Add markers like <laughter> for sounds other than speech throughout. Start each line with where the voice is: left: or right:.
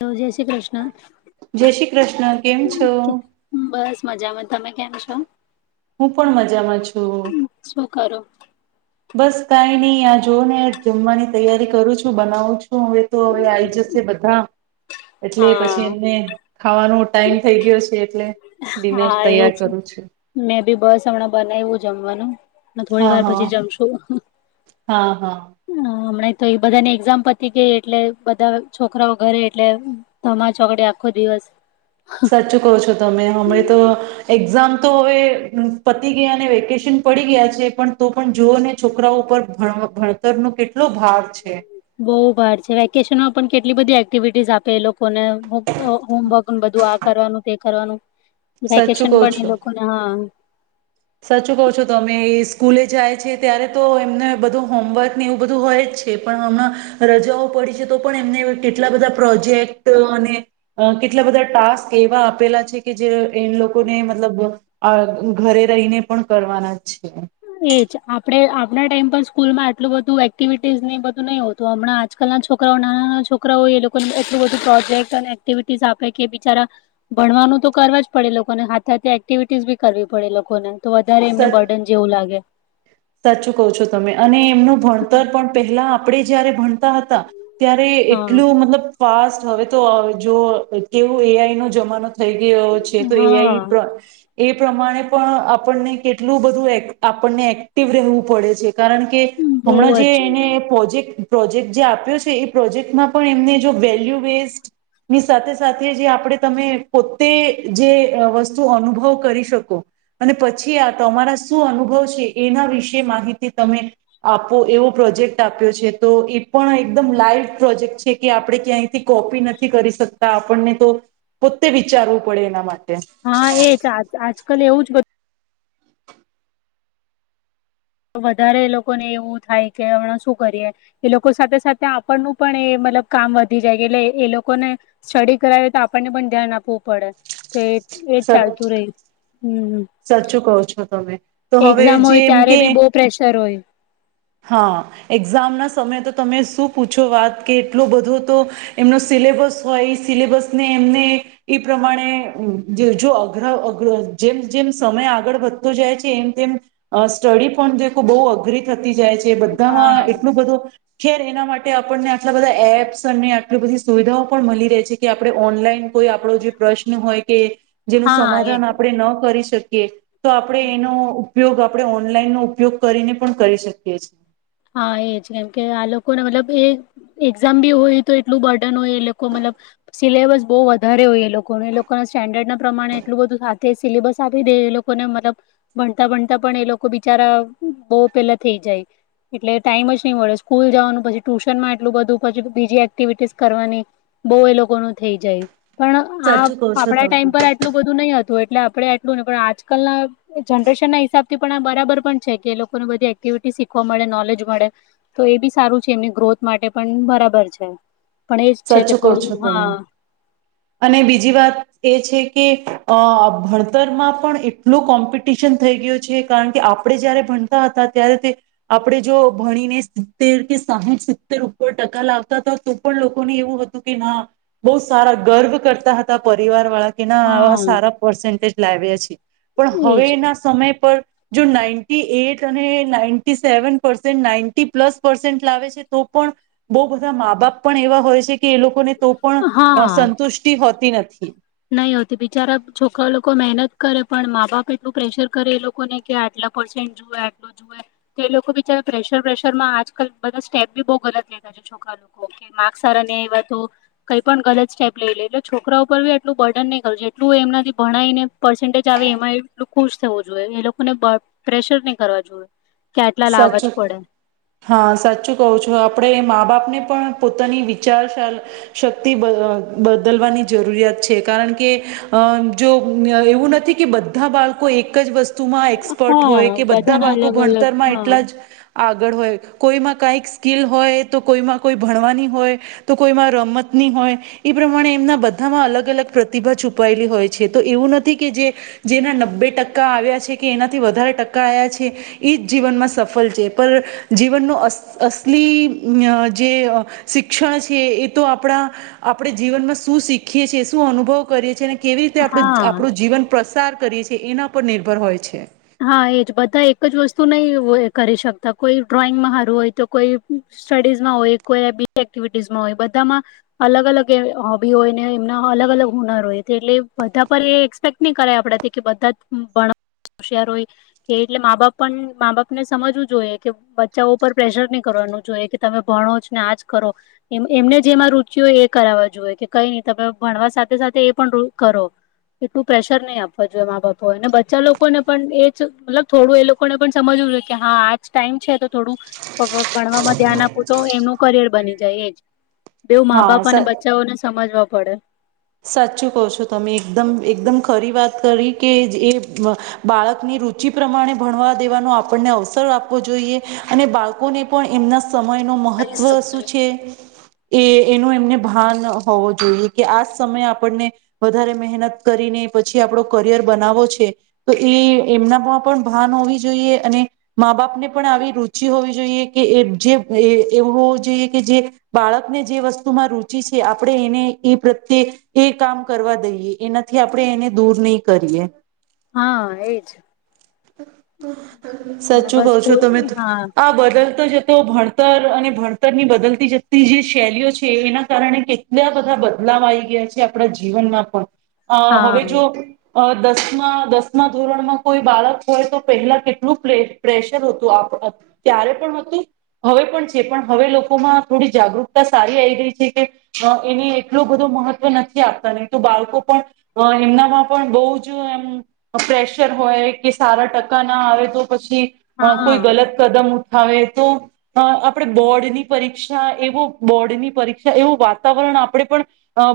left: હ જય શ્રી કૃષ્ણ.
right: જય શ્રી કૃષ્ણ કેમ છો હું
left: બસ મજામાં તમે કેમ છો?
right: હું પણ મજામાં છું.
left: શું કરો?
right: બસ કઈ નહી આ જો ને જમવાની તૈયારી કરું છું. બનાવું છું હવે તો હવે આવીઈ જશે બધા એટલે પછી
left: હા
right: એમને ખાવાનો ટાઈમ થઈ ગયો છે. એટલે ડિનર તૈયાર કરું છું.
left: મણા બનાવ્યું જમવાનું હ થોડી
right: હા
left: વાર
right: હા
left: પછી જમશું.
right: <inaudible>
left: હમણાં તો એ બધા ની એક્ઝામ પતી ગઈ, એટલે બધા છોકરાઓ ઘરે, એટલે ધમાચોકડી આખો દિવસ
right: સર્ચું કહો છો તમે હમણાં તો, એક્ઝામ તો હવે પતી ગયા ને વેકેશન પડી ગયા છે પણ તો પણ જોઓ ને છોકરાઓ ઉપર ભન ભણતરનો કેટલો ભાર છે.
left: બહુ ભાર છે વેકેશન માં પણ કેટલી બધી એક્ટિવિટીઝ આપે એ લોક કોને હોમ હોમવર્ક બધું આ કરવાનું તે કરવાનું.
right: સાચું
left: વેકેશન
right: કહો
left: બને
right: છો
left: લોકોને હા
right: સાચું કહો છો તમે એ સ્કૂલે જાય છે ત્યારે તો એમને બધું હોમવર્ક ને એવું બધું હોય જ છે પણ હમણાં, રજાઓ પડી છે, તો પણ એમને કેટલા બધા પ્રોજેક્ટ, અને કેટલા બધા ટાસ્ક એવા આપેલા છે કે જે એ લોકોને મતલબ આ ઘરે રઈ ને પણ કરવાના. જ છે
left: એજ આપડે આ હમણા ટાઈમ પર સ્કૂલ માં એટલું બધું એક્ટિવિટીઝ ને બધું નહીં હોતું હમણા આજકાલ ના છોકરાઓ નાના નાના છોકરાઓ એ લોકોને એટલું બધું પ્રોજેક્ટ અને એક્ટિવિટીસ આપે કે બિચારા, ભણવાનું તો કરવા જ પડે એ લોકોને હાથથે હાથે એક્ટિવિટીઝ બી કરવી પડે એ લોકોને. તો વધારે એમને
right: સચ
left: બર્ડન લાગે.
right: સાચું કહ છો તમે અને એમનું ભણતર પણ પહેલા આપ આપણે જયારે ભણતા હતા. ત્યારે
left: હા
right: એટલું મતલબ ફાસ્ટ હવે તો જો કેવું એઆઈ નો જમાનો થઈ ગયો છે, તો એઆ
left: હા
right: એ પ્રમાણે પણ આપણને કેટલું બધું આપને રહેવું પડે છે. કારણ કે,
left: બહુ
right: હમણાં જે
left: જ
right: એને પ્રોજેક્ટ પ્રોજેક્ટ જે આપ્યો છે એ પ્રોજેક્ટમાં પણ એમને જો વેલ્યુ વેસ્ટ, ની સાથે સાથે જે આપણે તમે પોતે જે વસ્તુ અનુભવ કરી શકો, અને પછી, આ તમારા શું અનુભવ છે એના વિશે માહિતી તમે આપો એવો પ્રોજેક્ટ આપ્યો છે તો એ પણ એકદમ લાઈવ પ્રોજેક્ટ છે કે આપણે ક્યાંયથી કોપી નથી કરી શકતા, આપણને તો પોતે વિચારવું પડે એના માટે.
left: હા એ જ આજકાલ એવું જ બ વધારે એ લોકોને એવું થાય કે હમણાં શું કરીએ, એ લોકો સાથે સાથે આપણનું પણ એ મતલબ કામ વધી જાય કે, એટલે એ લોકોને સ્ટડી કરાવી તો આપણને પણ ધ્યાન આપવું પડે, તો એજ ચાલતું રહી, હમ્મ.
right: સાચું કહો છો તમે. તો હવે જે
left: હોય
right: એમ
left: ત્યારે
right: કે,
left: બી બહુ પ્રેશર હોય
right: હા એક્ઝામ ના સમયે તો તમે શું પૂછો વાત કે એટલો બધો તો, એમનો સિલેબસ હોય એ સિલેબસને એમને એ પ્રમાણે જો અગ્ર જેમ જેમ સમય આગળ વધતો જાય છે એમ તેમ, સ્ટડી પણ બહુ અઘરી થતી જાય છે. એ
left: હા
right: બધામાં એટલું બધું ખેર એના માટે આપણને આટલા બધા એપ્સ અને આટલી બધી સુવિધાઓ પણ મળી રહે છે કે આપણે ઓનલાઈન કોઈ આપણો જે પ્રશ્ન હોય કે, જેનું
left: હા એ
right: સમાધાન આપણે ન કરી શકીએ. તો આપડે એનો ઉપયોગ આપણે ઓનલાઈન નો ઉપયોગ કરીને પણ કરી શકીએ છીએ છે.
left: હા એ જ કેમકે આ લોકોને મતલબ એ એક્ઝામ બી હોય તો એટલું બર્ડન હોય એ લોકો મતલબ, સિલેબસ બહુ વધારે હોય એ લોકોને એ લોકોના સ્ટેન્ડર્ડ ના પ્રમાણે એટલું બધું સાથે સિલેબસ આપી દે એ લોકોને મતલબ, ભણતા ભણતા પણ એ લોકો બિચારા બહુ પેલા થઈ જાય. એટલે ટાઈમ જ નહી મળે સ્કૂલ જવાનું પછી ટ્યુશન માં એટલું બધું પી બીજી એક્ટિવિટીસ કરવાની, બહ એ લોકો નું થઇ જાય. પણ આ
right: સાચું કહો છો
left: આપણા
right: તમે.
left: ટાઈમ પર આટલું બધું નહી હતું. એટલે આપણે એટલું નહીં પણ આજકાલના જનરેશનના હિસાબથી પણ આ બરાબર પણ છે કે એ લોકોને બધી એક્ટિવિટી શીખવા મળે નો મળે, તો એ બી સારું છે એમની ગ્રોથ માટે પણ બરાબર છે. પણ એજ છે
right: સચ
left: કે
right: કહો
left: થોડું
right: છો
left: હા
right: તમે, અને બીજી વાત એ છે. કે અ ભણતરમાં પણ એટલુ કોમ્પિટિશન થઈ ગયો છે કારણ કે, આપણે જય્યારે ભણતા હતા ત્યારે, તે આપણે જો ભણીને સિત્તેર કે સાહીઠ સિત્તેર ઉપર ટકા લાવતા હતા તો પણ લોકો એવું હતું કે ના બહ સારા ગર્વ કરતા હતા પરિવાર વાળા. કે ના
left: હા
right: સારા પરસન્ટેજ લાવવે છે. પણ
left: એજ
right: હવેના સમય પર જો નાઇન્ટી એટ અને ninety seven percent ninety plus percent લાવે છે તો પણ, બો બધા મા બાપ પણ એવા હોય છે. કે એ લોકોને તો પણ
left: હા
right: સંતુષ્ટિ હોતી નથી. <inaudible>
left: નહી હોતી બિચારા છોકરા લોકો મહેનત કરે પણ મા બાપ એટલું પ્રેશર કરે એ લોકોને કે આટલા પર્સેન્ટ જુએ આટલો જુએ, તો એ લોકો બિચારા પ્રેશર પ્રેશર માં આજકાલ બધા સ્ટેપ બી બહુ ગલત લેતાા છે છોકરા લોકો કે માર્ક સારા નેં એવા તો, કંઈ પણ ગલત સ્ટેપ લઈ લે એટલે છોકરાઓ પર બ એટલું બર્ડન નહી કરવ એટલું એમનાથી ભણને પર્સન્ટેજ આવે એમાં એટલું ખુશ થવું જોઈએ એ લોકોને પ્રેશર નહી કરવા જોઈએ. કે આટલા લાવવા
right: સચ,
left: જ પડે
right: હા સાચું કવ છું આપડે મા બાપને પણ પોતાની વિચાર શક્તિ બદલવાની જરૂરિયાત છે કારણ કે, અ જો એવું નથી કે બધા બાળકો એક જ વસ્તુ વસ્તુમાં એક્સપર્ટ
left: હા
right: હોય કે બધા
left: બધાના
right: બાળકો
left: અલગ
right: ભણ
left: અલગ હા
right: એટલા જ આગળ હોય, કોઈમાં કઈક સ્કીિલ હોય તો કોઈમાં કોઈ ભણવાની હોય, તો કોઈમાં રમતની હોય એ પ્રમાણે એમના બધામાં અલગ અલગ પ્રતિભા છુપાયેલી હોય છે તો એવું નથી કે જે, જેના નબ્બે ટકા આવ્યા છે કે એનાથી વધારે ટકા આવ્યા છે. એ જ જીવનમાં સફળ છે પર, જીવનનો અસ અસલી જે શિક્ષણ છે એ તો આપણા, આપણે જીવનમાં શું શીખીએ છીએ શું અનુભવ કરીએ છીએ ને કેવી રીતે આપું
left: હા
right: આપણું જીવન પ્ર સાર કરીએ છીએ એના પર નિર્ભર હોય છે.
left: હા એ જ બધા એક જ વસ્તુ નહી કરી શકતા કોઈ ડ્રોઈંગમાં સારું હોય તો કોઈ સ્ટડીઝમાં હોય કોઈ બીજી એક્ટિવિટીઝમાં હોય બધામાં અલગ અલગ એ હોબી હોય ને એમના અલગ અલગ હુનર હોય એટલે બધા પર એ એક્સપેક્ટ નહી કરે આપણાથી કે બધા જ ભણ હોશયાર હોય, કે એટલે મા બાપ પણ મા બાપને સમજવું જોઈએ કે બચ્ચાઓ ઉપર પ્રેશર નહી કરવાનું જોઈએ કે તમે ભણો જ ને આજ કરો, એ એમને જેમાં રુચિ હોય એ કરાવવા જોઈએ કે કઈ, નહી તમે ભણવા સાથે સાથે એ પણ કરો એટલું પ્રેશર નહી આપવા જોઈએ મા બાપો અને બચ્ચા લોકો લોકોને પણ એ જ મતલબ થોડું એ લોકોને પણ સમજવું જોઈએ કે હા આજ ટાઈમ છે તો થોડું ભણવામાં ધ્યાન આપવું તો એમનું કરિયર બની જાય એજ બેવ મા
right: હા
left: બાપ અને
right: સ
left: બચાઓને સમજવા પડે.
right: સાચું કહ છો તમે એકદમ એકદમ ખરી વાત કરી કે એ, બાળકની રુચિ પ્રમાણે ભણવા દેવાનો આપણને અવસર આપવો જોઈએ, અને બાળકોને પણ એમના સમય ન મહત્ત્વ શું છે એ એનું એમને ભાન હોવો જોઈએ કે આ સમય આપણને, વધારે મહેનત કરીને પછી આપણો કરિયર બનાવો છે, તો એ એમનામાં પણ ભાન હોવી જોઈએ, અને મા બાપ ને પણ આવી રુચિ હોવી જોઈએ કે જે એવું હોવું જોઈએ કે જે બાળકને જે વસ્તુમાં રુચિ છે આપણે એને એ એ કામ કરવા દઈએ એનાથી આપણે એને દૂર નહીં કરીએ.
left: હા એજ.
right: <inaudible>
left: હમણાં
right: સાચું કહ
left: બસ
right: છો
left: સ્કૂલ
right: તમે,
left: હા
right: આ બડલ જતો ભણતર અને ભણતર ની બદલતી જતી જે શૈલીઓ છે એના કારણે કેટલા બધા બદલાવ આવી ગયા છે આપણા જીવનમાં પણ. અ હવે
left: હા
right: જો અ દસમા દસમા ધોરણ માં કોઈ બાળક હોય તો પહેલા કેટલું પ્રેશર હતું ત્યારે પણ હતું, હવે પણ છે પણ હવે લોકોમાં થોડી જાગૃતતા સારી આવી ગઈ છે કે, એને એટલો બધો મહત્ત્વ નથી આપતા નહી તો બાળકો પણ, એમનામાં પણ બહુ જ એમ પ્રેશર હોય. કે સારા ટકા ના આવે તો પછી
left: હા
right: કોઈ ગલત કદમ ઉઠ હવે તો, આપણે બોર્ડની પરીક્ષા એવો બોર્ડની પરીક્ષા એવું વાતાવરણ આપણે પણ,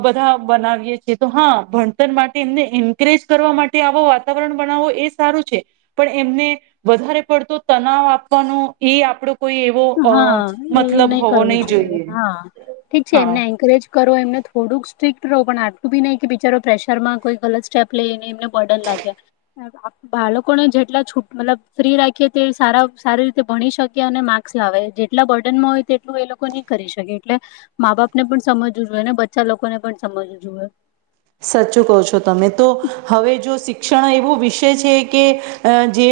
right: બધા બનાવીએ છીએ તો હા ભણતર માટે એમને એન્કરેજ કરવા માટે આવો વાતાવરણ બનાવવો એ ારું છે, પણ એમને વધારે પડત તવ આપવાનો એ આપડ
left: હા એ નહી કરવું જોઈએ હા, ઠીક છે
right: હા
left: એમને એન્કરેજ કરો એમને થોડુંક સ્ટ્રીક્ટ ો પણ આટલું બી નહી કે બિચારો પ્રેશર માં કોઈ ગલત સ્ટેપ લઈને એમને બર્ડન લાગ્યા, બાળકોને જેટલા છૂટ મતલબ ફ્રી રાખીએ તે સાર સારી રીતે ભણી શકી અને લાવે જેટલા બર્ટનમાં હોય તેટલું એ લોકો નહી કરી શકે એટલે, મા બાપ ને પણ સમજવું જોઈએ ને બચ્ચા લોકોને પણ સમજવું જોએ.
right: સાચું કહો છો તમે તો, હવે જો શિક્ષણ એવો વિષય છે કે, જે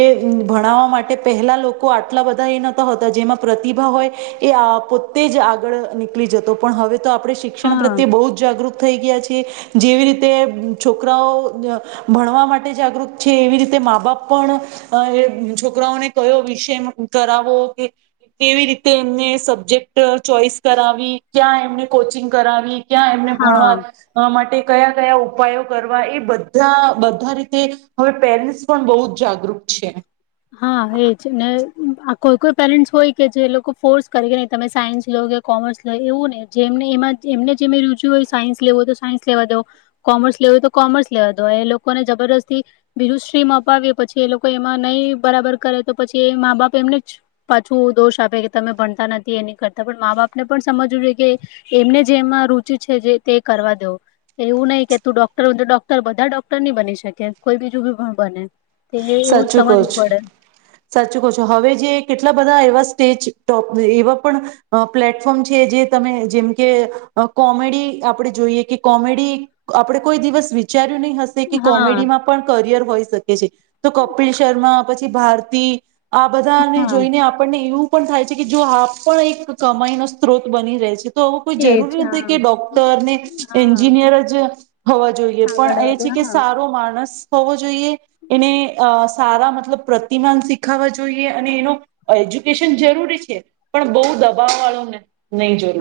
right: ભણાવવા માટે પહેલા લોકો આટલા બધા એ નહોતા હોતા જેમાં પ્રતિભા હોય, એ પોતે જ આગળ નીકળી જતો પણ હવે તો આપણે શિક્ષણ
left: હા
right: પ્રત્યે બહુ જાગૃત થઈ ગયા છે. એ જેવી રીતે છોકરાઓ અ ભણવા માટે જાગૃત છે એવી રીતે મા બાપ પણ, અ છોકરાઓને કયો વિષય કુ કરાવો કે, કેવી રીતે એમને સબ્જેક્ટ ચોઈસ કરાવી ક્યાં એમને કોચિંગ કરાવી. ક્યાં એમને
left: હા
right: ભણવા અ માટે કયા કયા ઉપાયો કરવા એ બધા બધા રીતે, હવે પેરેન્ટસ પણ બહુ જ જાગૃત છે.
left: હા એજ ને આ કોઈ કોઈ પેરેન્ટ્સ હોય કે જે લોકો ફોર્સ કરે કે નહી તમે સાયન્સ લો કે કોમર્સ લો એવું નય જેમને એમા જ એમને જેમે રુચુ હોય સાયન્સ લેવોય તો સાયન્સ લેવા દો, કોમર્સ લેવું હોય તો કોમર્સ લેવા દો એ લોકોને જબરદસ્તી બીજું સ્ટ્રીમ અપાવી પછી એ લોકો એમાં નહીં બરાબર કરે તો પછી એ મા બાપ એમને જ પાછું દોષ આપે કે તમે ભણતા નથી એ નહી કરતા પણ મા બાપને પણ સમજવું જોઈએ, કે એમને જેમાં રુચિ છે જે તે કરવા દો, એવું નઈ કે તું ડોક્ટર ડોક્ટર બધા ડોક્ટર નહી બની શકે કોઈ બીજું બી બને. તેયે એવું જ
right: સાચું કહું
left: સમજવું પડે
right: સાચું કઊ છુ, હવે જે કેટલા બધા એવા તે જ ટોપ એવા પણ, અ પ્લેટફોર્મ છે જે તમે જેમ કે અ કોમેડી આપણે જોઈએ કે કોમેડી આપણેે કોઈ દિવસ વિચાર રી નઈ હશે કે
left: હા
right: કોમેડીમાં પણ કરિયર હોય શકે. કે છે. તો કપિલ શર્મા પછી ભારતી. આ બધાને
left: હા
right: જોઈને આપણને એવું પણ થાય છે કે જો આપ પણ એક કમાઈ ન સ્ત્રોત બની રહે છે. તો કોઈ
left: એજ
right: જરૂરી નથી
left: હા
right: કે ડોક્ટર ને,
left: હા
right: એન્જિનિયર જ હોવા જોઈએ
left: આગળ
right: પણ એ છે
left: વધે
right: કે
left: હા
right: સારો માણસ હોવો જોઈએ. એને અ સારા મતલબ પ્રતિમાન શીખાવા જોઈએ અને એનો એજ્યુકેશન જરૂરી છે. પણ બઊ દબાવ વાળો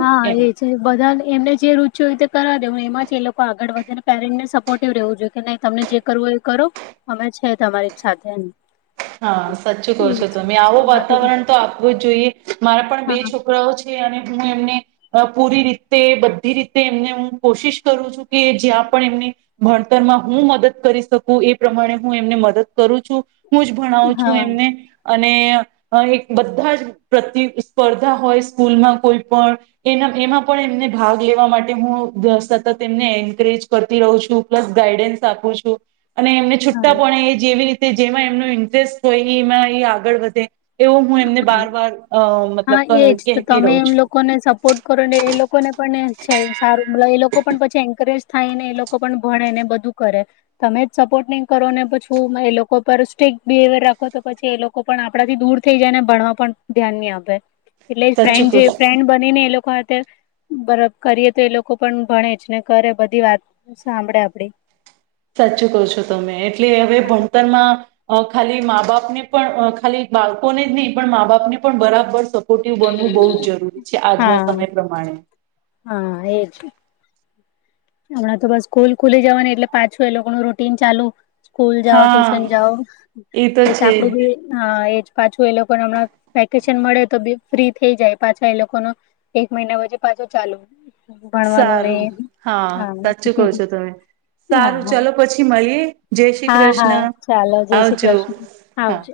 left: હા એ છે બધા એમને જે રુ જો રીતે કરાવા દેવુ એમાં જ એ લોકો આગળ વધે ને પેરેન્ટને સપોર્ટિવ રહેેવું જોઈએ કે નઈ તમને જે કરવું હો એ કરો, અમે છે તમારી સાથે એમ.
right: હા સાચું કહો
left: એ
right: છો
left: છે
right: તમે આવું
left: હમણાં
right: વાતાવરણ તો આપવું જ જોઈએ. મારા પણ બે
left: હા
right: છોકરાઓ છે અને હું એમને, અ પૂરી રીતે બધી રીતે એમને હું કોશિશ કરું છું કે જ્યાં પણ એમની, ભણતરમાં હું મદદ કરી શકું એ પ્રમાણે હું એમને મદદ કરું છું. હું જ ભણાવું છું
left: હા
right: એમને અને અ એક બધા જ પ્રતિ સ્પર્ધા હોય સ્કૂલમાં કોઈ પણ, એના એમાં પણ એમને ભાગ લેવા માટે હું સતત એમને એન્કરેજ કરતી રહું છું પ્લસ ગાઈડન્સ આપું છું. અને એમને
left: હા
right: છુટ્ટા પણે એ જેવી રી તે જેમાં એમનું ઇન્ટરેસ્ટ હોય ઈમાં એ આગળ વધે. એવો હું એમને
left: હા
right: બાર વાર અ
left: હા એજ
right: મતલબ
left: તો
right: કહેતી
left: તમે
right: રહું
left: એમ
right: છું
left: લોકોને સપોર્ટ કરો ને એ લોકોને પણ ને છે સારું મતલ એ લોકો પણ પછી એન્કરેજ થાયને એ લોકો પણ ભણે ને બધું કરે, તમે જ સપોર્ટ નહીં કરો ને પછું એ લોકો પર સ્ટીકટ બિહેવિયર રાખો તો પછી એ લોકો પણ આપણાથી દૂર થઈ જાય ને ભણવા પણ ધ્યાન નહીં આ પે. એટલે
right: સાચું
left: ફ્રેન્ડ
right: કહો
left: જે ફ્રેન્ બની ને એ લોકો બરાબ કરીએ તો એ લોકો પણ ભણે જ ને કરે બધી વાત સાંભળે આપડી.
right: સાચું ક છો તમે એટલે હવે ભણતરમાં અ ખાલી મા બાપ ને પણ ખાલી બાળકોને જ નહી પણ મા બાપને પણ બરાબર શ ખોટ બનવું બહુ જરૂરી છે આજના
left: હા
right: સમય પ્રમાણે.
left: હા એજ. હમણાં તો બસ સ્કૂલ ખુલી જવાનું એટલે પાછું એ લોકો નું રૂટીન ચાલુ. સ્કૂલ જાઓ
right: હા
left: ટ્યુશન જાઓ
right: તો
left: એ ચ
right: છે
left: આપડું બી
right: જ
left: એ પાછું એ લોકોને હમણાં વેકેશન મળે તો બ ફ્રી થઈ જાય પાછા એ લોકો, ન એક મહિના પછી પાછું ચાલુ. ભણવાનું નહ
right: સારું હા સાચું કહ છો તમે, સારું
left: હા
right: ચાલો પછી મળીએ જય શ્રી
left: હા હા
right: કૃષ્ણ,
left: ચાલો જય શ્રી
right: આવજો
left: કૃષ્ણ
right: હા.
left: આવજો